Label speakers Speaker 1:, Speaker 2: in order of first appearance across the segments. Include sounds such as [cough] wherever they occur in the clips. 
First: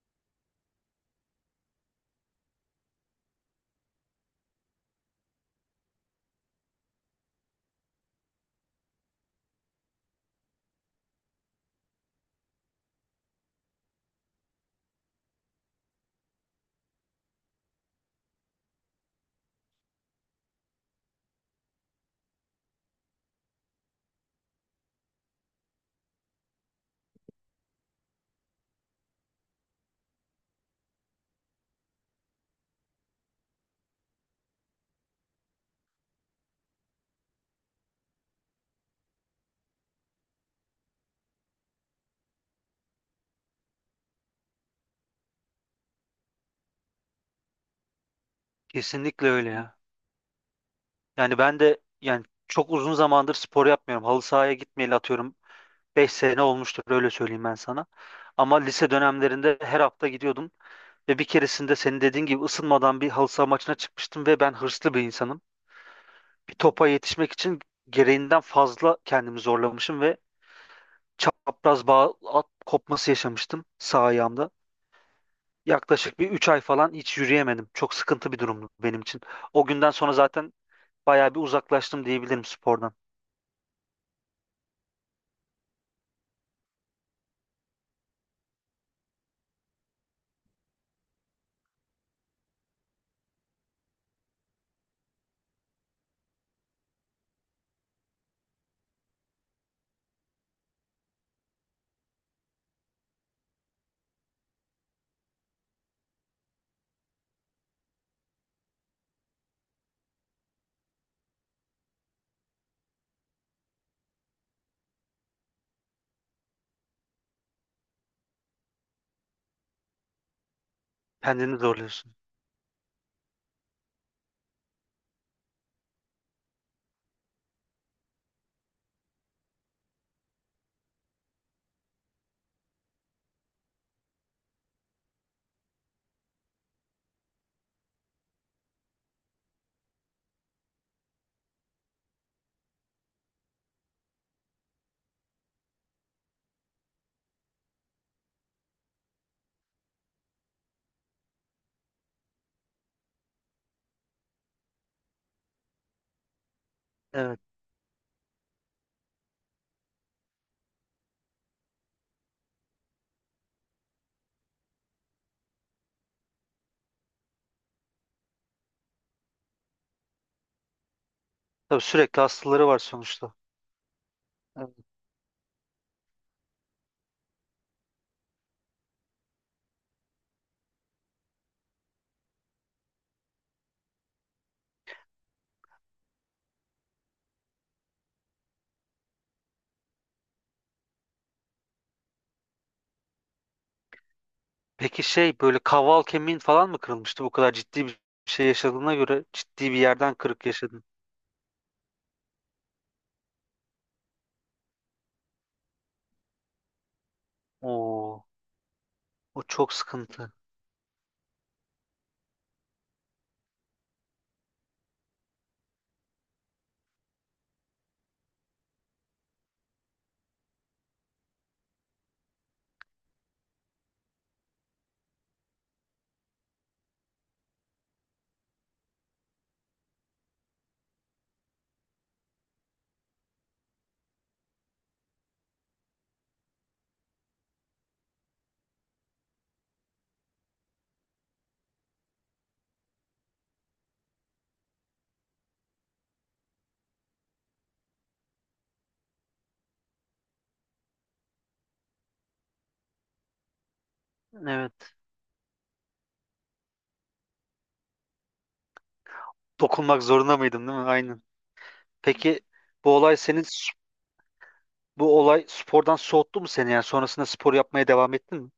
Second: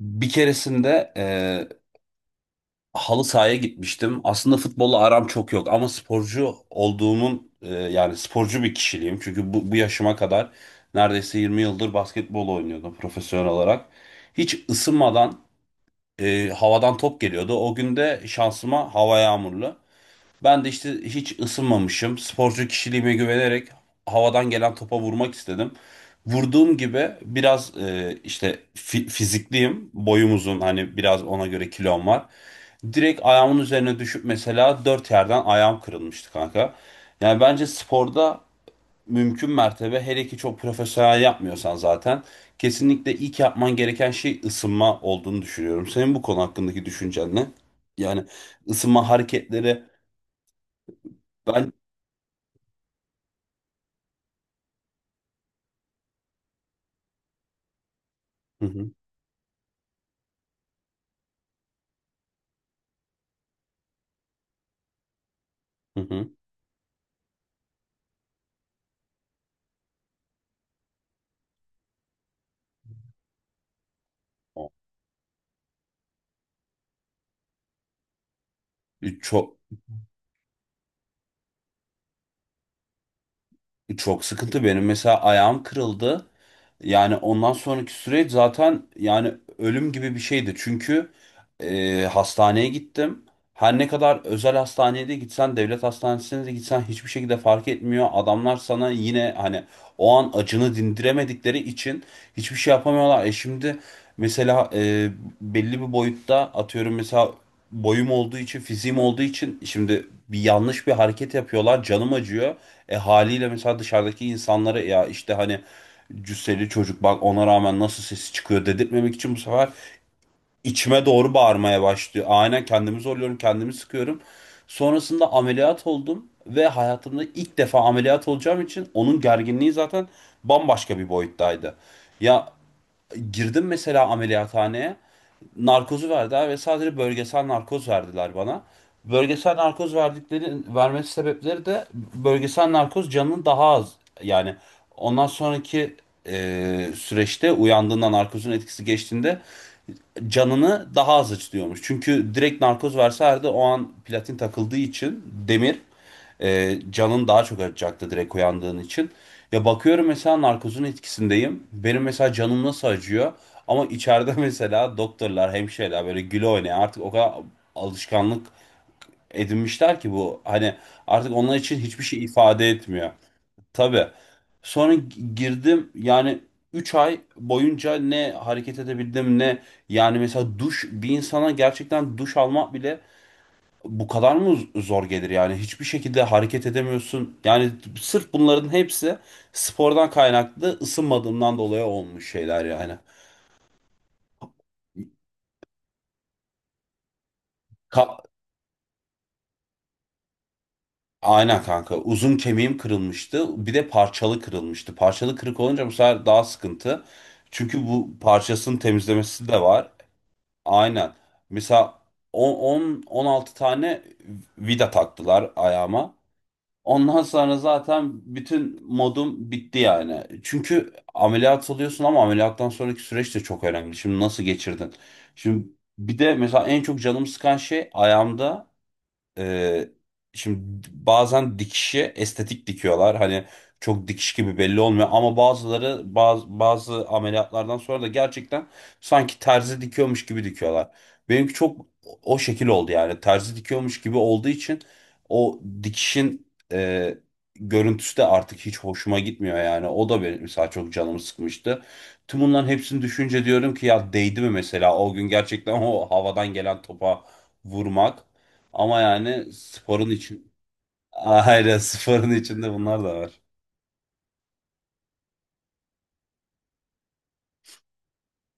Speaker 1: Bir keresinde halı sahaya gitmiştim. Aslında futbolla aram çok yok ama sporcu olduğumun yani sporcu bir kişiliğim. Çünkü bu yaşıma kadar neredeyse 20 yıldır basketbol oynuyordum profesyonel olarak. Hiç ısınmadan havadan top geliyordu. O gün de şansıma hava yağmurlu. Ben de işte hiç ısınmamışım. Sporcu kişiliğime güvenerek havadan gelen topa vurmak istedim. Vurduğum gibi biraz işte fizikliyim. Boyum uzun, hani biraz ona göre kilom var. Direkt ayağımın üzerine düşüp mesela dört yerden ayağım kırılmıştı kanka. Yani bence sporda mümkün mertebe, hele ki çok profesyonel yapmıyorsan zaten kesinlikle ilk yapman gereken şey ısınma olduğunu düşünüyorum. Senin bu konu hakkındaki düşüncen ne? Yani ısınma
Speaker 2: Kesinlikle öyle ya.
Speaker 1: hareketleri.
Speaker 2: Yani ben de, yani, çok uzun zamandır spor yapmıyorum. Halı sahaya gitmeyeli atıyorum 5 sene olmuştur, öyle söyleyeyim ben sana. Ama
Speaker 1: Hı hı.
Speaker 2: lise dönemlerinde her hafta gidiyordum ve bir keresinde senin dediğin gibi ısınmadan bir halı saha maçına çıkmıştım ve ben hırslı bir insanım.
Speaker 1: Hı hı.
Speaker 2: Bir topa yetişmek için gereğinden fazla kendimi zorlamışım ve çapraz bağ at kopması yaşamıştım sağ ayağımda. Yaklaşık bir 3 ay falan hiç yürüyemedim. Çok sıkıntı bir durumdu benim için.
Speaker 1: Çok
Speaker 2: O günden sonra zaten bayağı bir uzaklaştım diyebilirim spordan.
Speaker 1: çok sıkıntı benim, mesela ayağım kırıldı. Yani ondan sonraki süreç zaten yani ölüm gibi bir şeydi. Çünkü hastaneye gittim. Her ne kadar özel hastaneye de gitsen, devlet hastanesine de gitsen hiçbir şekilde fark etmiyor. Adamlar sana yine hani o an acını dindiremedikleri için hiçbir şey yapamıyorlar. Şimdi mesela belli bir boyutta atıyorum, mesela boyum olduğu için, fiziğim olduğu için şimdi bir yanlış bir hareket yapıyorlar, canım acıyor. Haliyle mesela dışarıdaki insanlara ya işte hani cüsseli çocuk bak ona rağmen nasıl sesi çıkıyor dedirtmemek için bu sefer içime doğru
Speaker 2: Kendini
Speaker 1: bağırmaya
Speaker 2: zorluyorsun.
Speaker 1: başlıyor. Aynen, kendimi zorluyorum, kendimi sıkıyorum. Sonrasında ameliyat oldum ve hayatımda ilk defa ameliyat olacağım için onun gerginliği zaten bambaşka bir boyuttaydı. Ya, girdim mesela ameliyathaneye, narkozu verdiler ve sadece bölgesel narkoz verdiler bana. Bölgesel narkoz verdikleri, vermesi sebepleri de bölgesel narkoz canının daha az, yani ondan sonraki süreçte uyandığında narkozun etkisi geçtiğinde canını daha az acıtıyormuş. Çünkü direkt narkoz verselerdi o an platin takıldığı için demir canın
Speaker 2: Evet.
Speaker 1: daha çok acıtacaktı direkt uyandığın için. Ya bakıyorum, mesela narkozun etkisindeyim. Benim mesela canım nasıl acıyor? Ama içeride [laughs] mesela doktorlar, hemşireler böyle güle oynaya artık o kadar alışkanlık edinmişler ki bu. Hani artık onlar için
Speaker 2: Tabii
Speaker 1: hiçbir
Speaker 2: sürekli
Speaker 1: şey
Speaker 2: hastaları
Speaker 1: ifade
Speaker 2: var
Speaker 1: etmiyor.
Speaker 2: sonuçta.
Speaker 1: Tabii.
Speaker 2: Evet.
Speaker 1: Sonra girdim yani, 3 ay boyunca ne hareket edebildim ne, yani mesela duş, bir insana gerçekten duş almak bile bu kadar mı zor gelir yani, hiçbir şekilde hareket edemiyorsun. Yani sırf bunların hepsi spordan kaynaklı ısınmadığımdan dolayı olmuş şeyler yani.
Speaker 2: Peki şey böyle kaval kemiğin falan mı kırılmıştı? Bu kadar ciddi bir
Speaker 1: Ka-
Speaker 2: şey yaşadığına göre ciddi bir yerden kırık yaşadın.
Speaker 1: Aynen kanka. Uzun kemiğim kırılmıştı. Bir de parçalı kırılmıştı. Parçalı kırık olunca bu sefer daha sıkıntı. Çünkü bu
Speaker 2: Oo,
Speaker 1: parçasının
Speaker 2: o
Speaker 1: temizlemesi de
Speaker 2: çok
Speaker 1: var.
Speaker 2: sıkıntı.
Speaker 1: Aynen. Mesela on on altı tane vida taktılar ayağıma. Ondan sonra zaten bütün modum bitti yani. Çünkü ameliyat oluyorsun ama ameliyattan sonraki süreç de çok önemli. Şimdi nasıl geçirdin? Şimdi bir de mesela en çok canımı sıkan şey ayağımda, ee, şimdi bazen dikişi estetik dikiyorlar. Hani çok dikiş gibi belli olmuyor ama bazıları bazı ameliyatlardan sonra da gerçekten sanki terzi dikiyormuş gibi dikiyorlar. Benimki çok o şekil oldu yani. Terzi dikiyormuş gibi olduğu için o dikişin görüntüsü de artık hiç hoşuma gitmiyor yani. O da benim mesela çok canımı sıkmıştı. Tüm bunların hepsini düşünce diyorum ki ya, değdi mi mesela
Speaker 2: Evet.
Speaker 1: o gün gerçekten o havadan gelen topa vurmak. Ama yani
Speaker 2: Dokunmak
Speaker 1: sporun
Speaker 2: zorunda
Speaker 1: için
Speaker 2: mıydın, değil mi?
Speaker 1: [laughs]
Speaker 2: Aynen.
Speaker 1: aynen sporun
Speaker 2: Peki
Speaker 1: içinde
Speaker 2: bu
Speaker 1: bunlar da
Speaker 2: olay
Speaker 1: var.
Speaker 2: senin bu olay spordan soğuttu mu seni? Yani sonrasında spor yapmaya devam ettin mi?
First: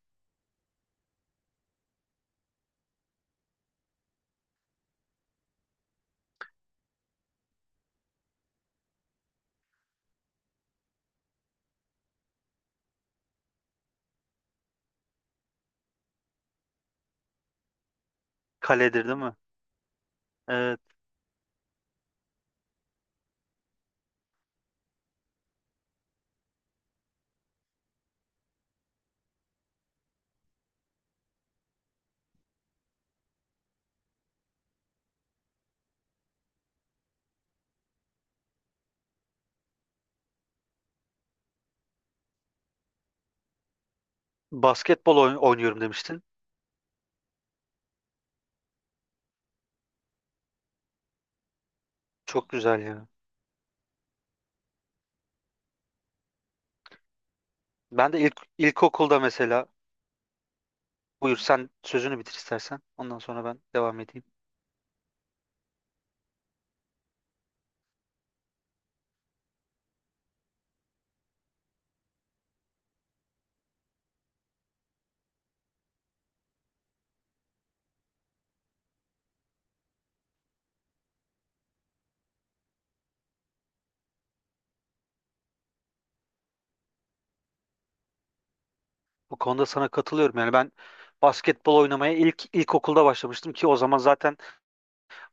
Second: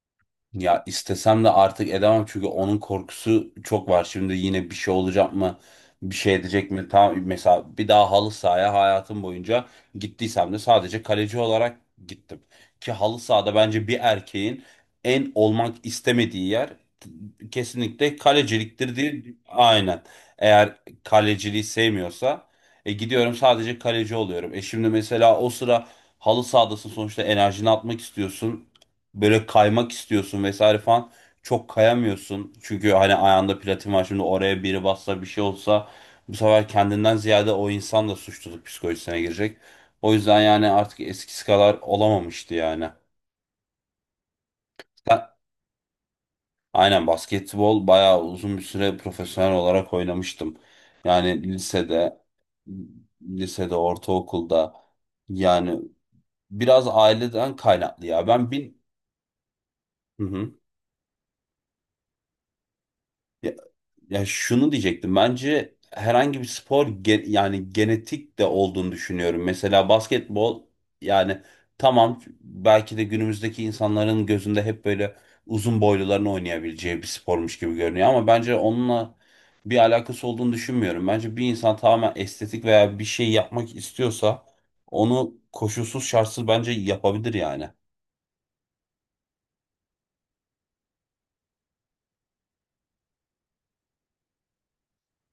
Speaker 1: Ya istesem de artık edemem çünkü onun korkusu çok var. Şimdi yine bir şey olacak mı? Bir şey edecek mi? Tam mesela bir daha halı sahaya hayatım boyunca gittiysem de sadece kaleci olarak gittim. Ki halı sahada bence bir erkeğin en olmak istemediği yer kesinlikle kaleciliktir
Speaker 2: Kaledir değil
Speaker 1: diye.
Speaker 2: mi?
Speaker 1: Aynen. Eğer
Speaker 2: Evet.
Speaker 1: kaleciliği sevmiyorsa gidiyorum sadece kaleci oluyorum. Şimdi mesela o sıra halı sahadasın sonuçta, enerjini atmak istiyorsun, böyle kaymak istiyorsun vesaire falan, çok kayamıyorsun. Çünkü hani ayağında platin var, şimdi oraya biri bassa bir şey olsa bu sefer kendinden ziyade o insan da suçluluk psikolojisine girecek. O yüzden yani artık eskisi kadar olamamıştı yani.
Speaker 2: Basketbol
Speaker 1: Sen-
Speaker 2: oynuyorum demiştin.
Speaker 1: aynen, basketbol bayağı uzun bir süre profesyonel olarak oynamıştım. Yani lisede,
Speaker 2: Çok güzel ya.
Speaker 1: lisede, ortaokulda yani biraz aileden kaynaklı
Speaker 2: Ben de
Speaker 1: ya.
Speaker 2: ilk
Speaker 1: Ben bin...
Speaker 2: ilkokulda mesela.
Speaker 1: Hı hı.
Speaker 2: Buyur sen sözünü bitir istersen. Ondan sonra ben devam
Speaker 1: Ya,
Speaker 2: edeyim.
Speaker 1: şunu diyecektim. Bence herhangi bir spor yani genetik de olduğunu düşünüyorum. Mesela basketbol, yani tamam belki de günümüzdeki insanların gözünde hep böyle uzun boyluların oynayabileceği bir spormuş gibi görünüyor ama bence onunla bir alakası olduğunu düşünmüyorum. Bence bir insan tamamen estetik veya bir şey yapmak istiyorsa onu koşulsuz şartsız bence yapabilir yani.
Speaker 2: Bu konuda sana katılıyorum. Yani ben basketbol oynamaya ilk ilkokulda başlamıştım ki o zaman zaten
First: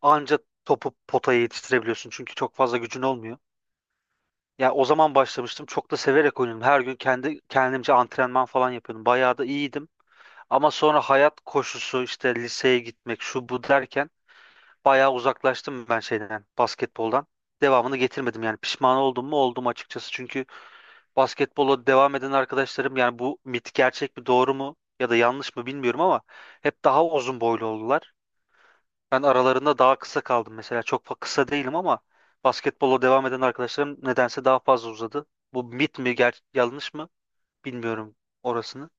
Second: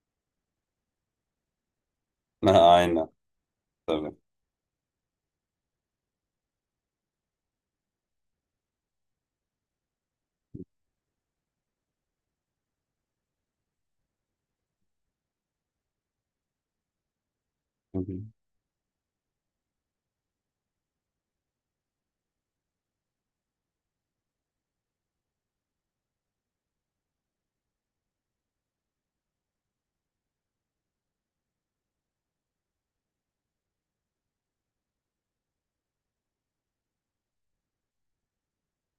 Speaker 2: anca topu potaya yetiştirebiliyorsun. Çünkü
Speaker 1: [laughs]
Speaker 2: çok fazla gücün
Speaker 1: Aynen,
Speaker 2: olmuyor.
Speaker 1: tabii.
Speaker 2: Ya o zaman başlamıştım. Çok da severek oynadım. Her gün kendi kendimce antrenman falan yapıyordum. Bayağı da iyiydim. Ama sonra hayat koşusu işte, liseye gitmek şu bu derken bayağı uzaklaştım ben şeyden, basketboldan. Devamını
Speaker 1: Hı hı.
Speaker 2: getirmedim yani, pişman oldum mu oldum açıkçası. Çünkü basketbola devam eden arkadaşlarım, yani bu mit gerçek mi doğru mu ya da yanlış mı bilmiyorum ama, hep daha uzun boylu oldular. Ben aralarında daha kısa kaldım mesela. Kısa değilim ama basketbola devam eden arkadaşlarım nedense daha fazla uzadı. Bu mit mi yanlış mı bilmiyorum orasını.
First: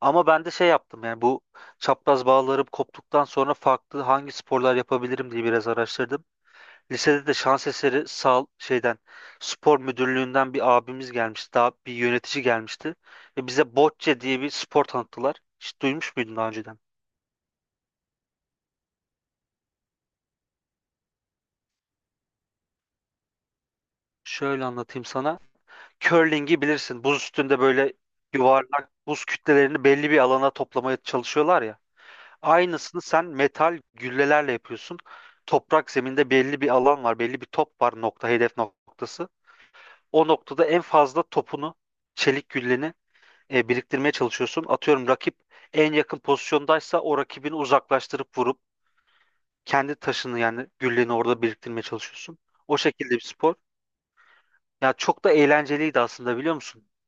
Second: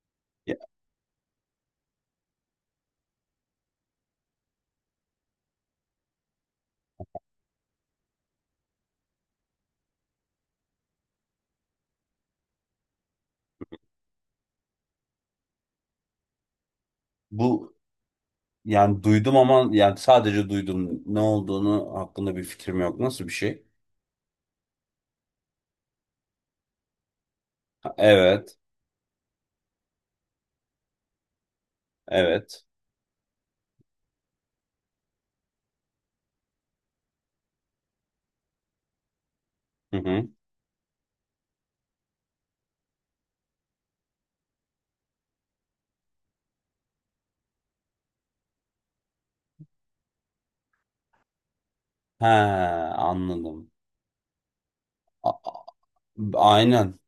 Speaker 2: Ama ben de
Speaker 1: Ya,
Speaker 2: şey yaptım yani, bu çapraz bağlarım koptuktan sonra farklı hangi sporlar yapabilirim diye biraz araştırdım. Lisede de şans eseri şeyden, spor müdürlüğünden bir abimiz gelmişti. Daha bir yönetici gelmişti. Ve bize bocce diye bir spor tanıttılar. Hiç duymuş muydun daha önceden?
Speaker 1: bu. Yani duydum ama yani sadece duydum. Ne olduğunu hakkında bir fikrim yok. Nasıl bir şey?
Speaker 2: Şöyle anlatayım sana. Curling'i bilirsin. Buz üstünde böyle
Speaker 1: Ha, evet.
Speaker 2: yuvarlak buz kütlelerini belli bir alana toplamaya çalışıyorlar ya.
Speaker 1: Evet.
Speaker 2: Aynısını sen metal güllelerle yapıyorsun. Toprak zeminde belli bir alan var. Belli bir top var, nokta, hedef noktası.
Speaker 1: Hı
Speaker 2: O
Speaker 1: hı.
Speaker 2: noktada en fazla topunu, çelik gülleni biriktirmeye çalışıyorsun. Atıyorum rakip en yakın pozisyondaysa o rakibini uzaklaştırıp vurup kendi taşını, yani gülleni, orada biriktirmeye
Speaker 1: He,
Speaker 2: çalışıyorsun. O şekilde bir spor.
Speaker 1: anladım.
Speaker 2: Ya çok
Speaker 1: A-
Speaker 2: da eğlenceliydi aslında, biliyor musun?
Speaker 1: aynen.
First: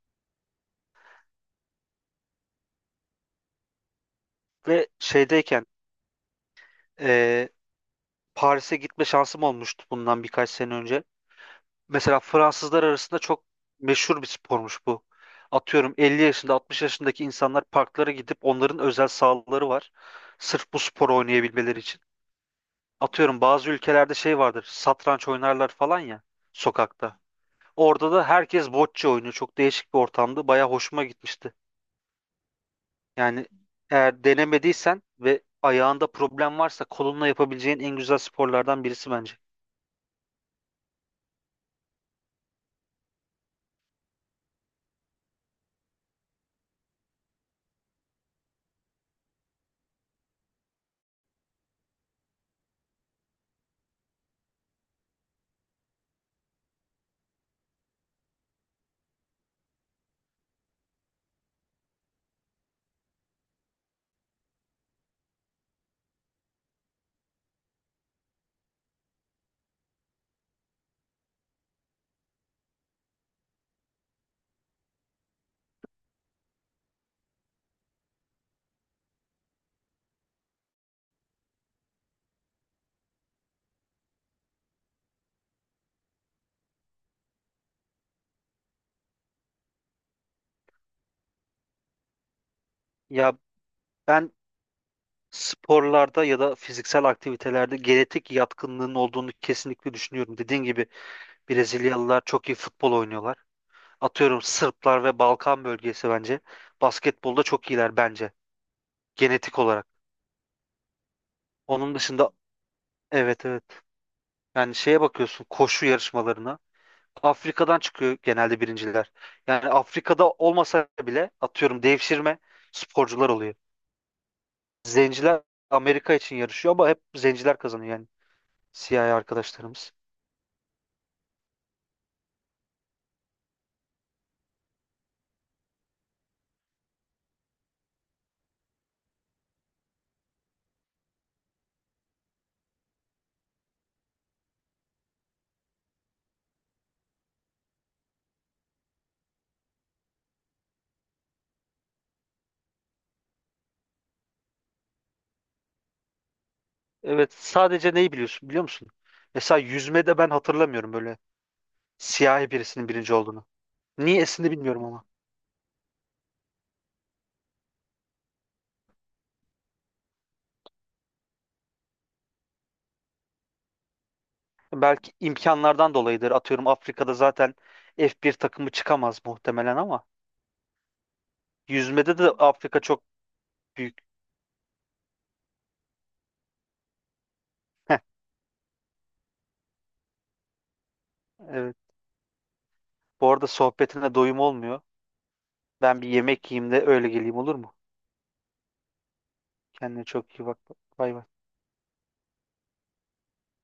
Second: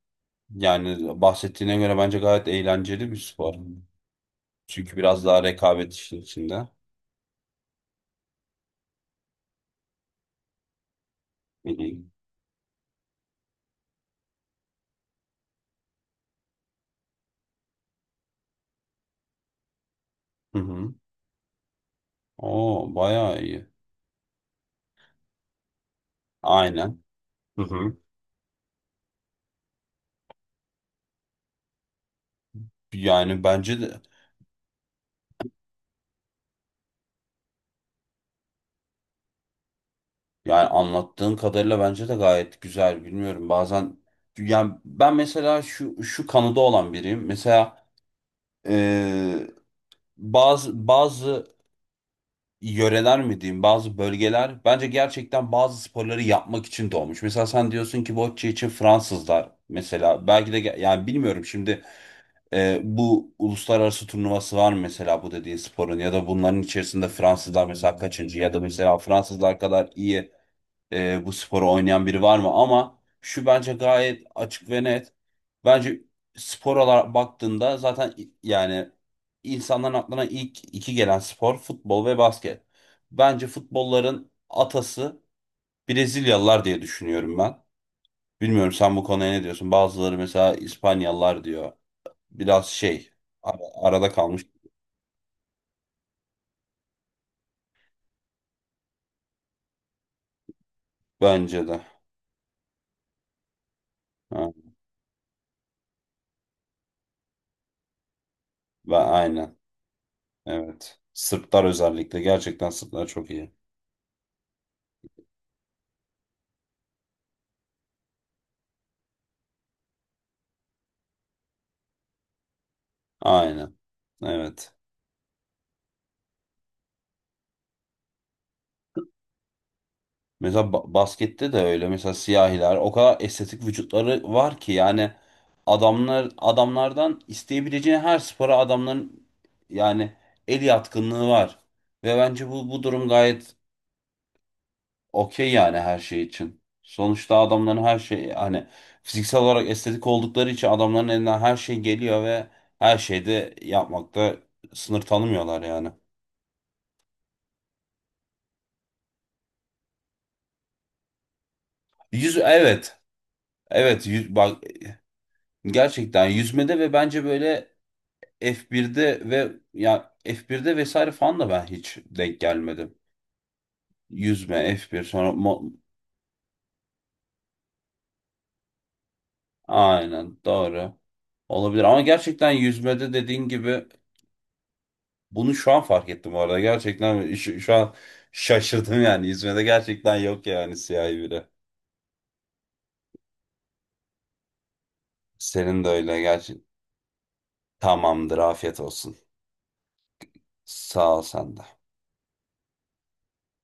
Speaker 1: Yani bahsettiğine göre bence gayet eğlenceli bir spor.
Speaker 2: Ve
Speaker 1: Çünkü biraz daha
Speaker 2: şeydeyken
Speaker 1: rekabet işin içinde.
Speaker 2: e, Paris'e gitme şansım olmuştu bundan birkaç sene önce.
Speaker 1: Hı hı.
Speaker 2: Mesela Fransızlar arasında çok meşhur bir spormuş bu. Atıyorum 50 yaşında, 60 yaşındaki insanlar parklara gidip, onların özel sahaları var
Speaker 1: Hı
Speaker 2: sırf bu
Speaker 1: hı.
Speaker 2: sporu oynayabilmeleri için.
Speaker 1: Oo, bayağı
Speaker 2: Atıyorum
Speaker 1: iyi.
Speaker 2: bazı ülkelerde şey vardır, satranç oynarlar falan ya,
Speaker 1: Aynen.
Speaker 2: sokakta.
Speaker 1: Hı hı.
Speaker 2: Orada da herkes bocce oynuyor. Çok değişik bir ortamdı. Baya hoşuma gitmişti.
Speaker 1: Yani
Speaker 2: Yani
Speaker 1: bence de,
Speaker 2: eğer denemediysen ve ayağında problem varsa kolunla yapabileceğin en güzel sporlardan birisi bence.
Speaker 1: yani anlattığın kadarıyla bence de gayet güzel. Bilmiyorum. Bazen yani ben mesela şu kanıda olan biriyim. Mesela Ee, bazı yöreler mi diyeyim, bazı bölgeler bence gerçekten bazı sporları yapmak için doğmuş. Mesela sen diyorsun ki bocce için Fransızlar, mesela belki de yani bilmiyorum şimdi bu uluslararası turnuvası var mı mesela bu dediğin sporun, ya da bunların içerisinde Fransızlar mesela kaçıncı, ya da mesela Fransızlar kadar iyi bu sporu oynayan biri var mı? Ama şu bence gayet açık ve net. Bence spor olarak baktığında zaten yani insanların aklına ilk iki gelen spor futbol ve basket. Bence futbolların atası Brezilyalılar diye düşünüyorum ben. Bilmiyorum sen bu konuya ne diyorsun? Bazıları mesela İspanyalılar diyor. Biraz şey
Speaker 2: Ya
Speaker 1: arada
Speaker 2: ben
Speaker 1: kalmış
Speaker 2: sporlarda ya da fiziksel aktivitelerde genetik yatkınlığın olduğunu kesinlikle düşünüyorum. Dediğin gibi
Speaker 1: bence de.
Speaker 2: Brezilyalılar çok iyi futbol oynuyorlar. Atıyorum
Speaker 1: Ha,
Speaker 2: Sırplar ve Balkan bölgesi bence basketbolda çok iyiler, bence
Speaker 1: ben aynen.
Speaker 2: genetik olarak.
Speaker 1: Evet. Sırplar
Speaker 2: Onun
Speaker 1: özellikle.
Speaker 2: dışında,
Speaker 1: Gerçekten Sırplar çok
Speaker 2: evet
Speaker 1: iyi.
Speaker 2: evet. Yani şeye bakıyorsun, koşu yarışmalarına. Afrika'dan çıkıyor genelde birinciler. Yani Afrika'da olmasa bile atıyorum devşirme sporcular oluyor.
Speaker 1: Aynen. Evet.
Speaker 2: Zenciler Amerika için yarışıyor ama hep zenciler kazanıyor, yani siyahi arkadaşlarımız.
Speaker 1: Mesela baskette de öyle. Mesela siyahiler o kadar estetik vücutları var ki yani adamlar, adamlardan isteyebileceğin her spora adamların yani el yatkınlığı var. Ve bence bu durum gayet okey yani, her şey için. Sonuçta adamların her şey hani fiziksel olarak estetik oldukları için adamların elinden her şey geliyor ve her şeyde yapmakta sınır tanımıyorlar yani.
Speaker 2: Evet, sadece neyi biliyorsun biliyor musun? Mesela yüzmede ben hatırlamıyorum böyle
Speaker 1: Yüz,
Speaker 2: siyahi birisinin
Speaker 1: evet.
Speaker 2: birinci olduğunu.
Speaker 1: Evet yüz,
Speaker 2: Niyesini
Speaker 1: bak,
Speaker 2: bilmiyorum ama.
Speaker 1: gerçekten yüzmede ve bence böyle F1'de ve ya F1'de vesaire falan da ben hiç denk gelmedim. Yüzme, F1
Speaker 2: Belki
Speaker 1: sonra
Speaker 2: imkanlardan dolayıdır. Atıyorum Afrika'da zaten F1 takımı çıkamaz muhtemelen ama
Speaker 1: aynen doğru. Olabilir ama
Speaker 2: yüzmede de
Speaker 1: gerçekten
Speaker 2: Afrika çok
Speaker 1: yüzmede dediğin gibi
Speaker 2: büyük.
Speaker 1: bunu şu an fark ettim bu arada. Gerçekten şu an
Speaker 2: Heh,
Speaker 1: şaşırdım yani. Yüzmede gerçekten yok yani, siyahi biri.
Speaker 2: evet. Bu arada sohbetine doyum olmuyor.
Speaker 1: Senin de
Speaker 2: Ben bir
Speaker 1: öyle
Speaker 2: yemek
Speaker 1: gerçi.
Speaker 2: yiyeyim de öyle geleyim, olur mu?
Speaker 1: Tamamdır, afiyet olsun.
Speaker 2: Kendine çok iyi bak.
Speaker 1: Sağ
Speaker 2: Bay
Speaker 1: ol,
Speaker 2: bay.
Speaker 1: sen de.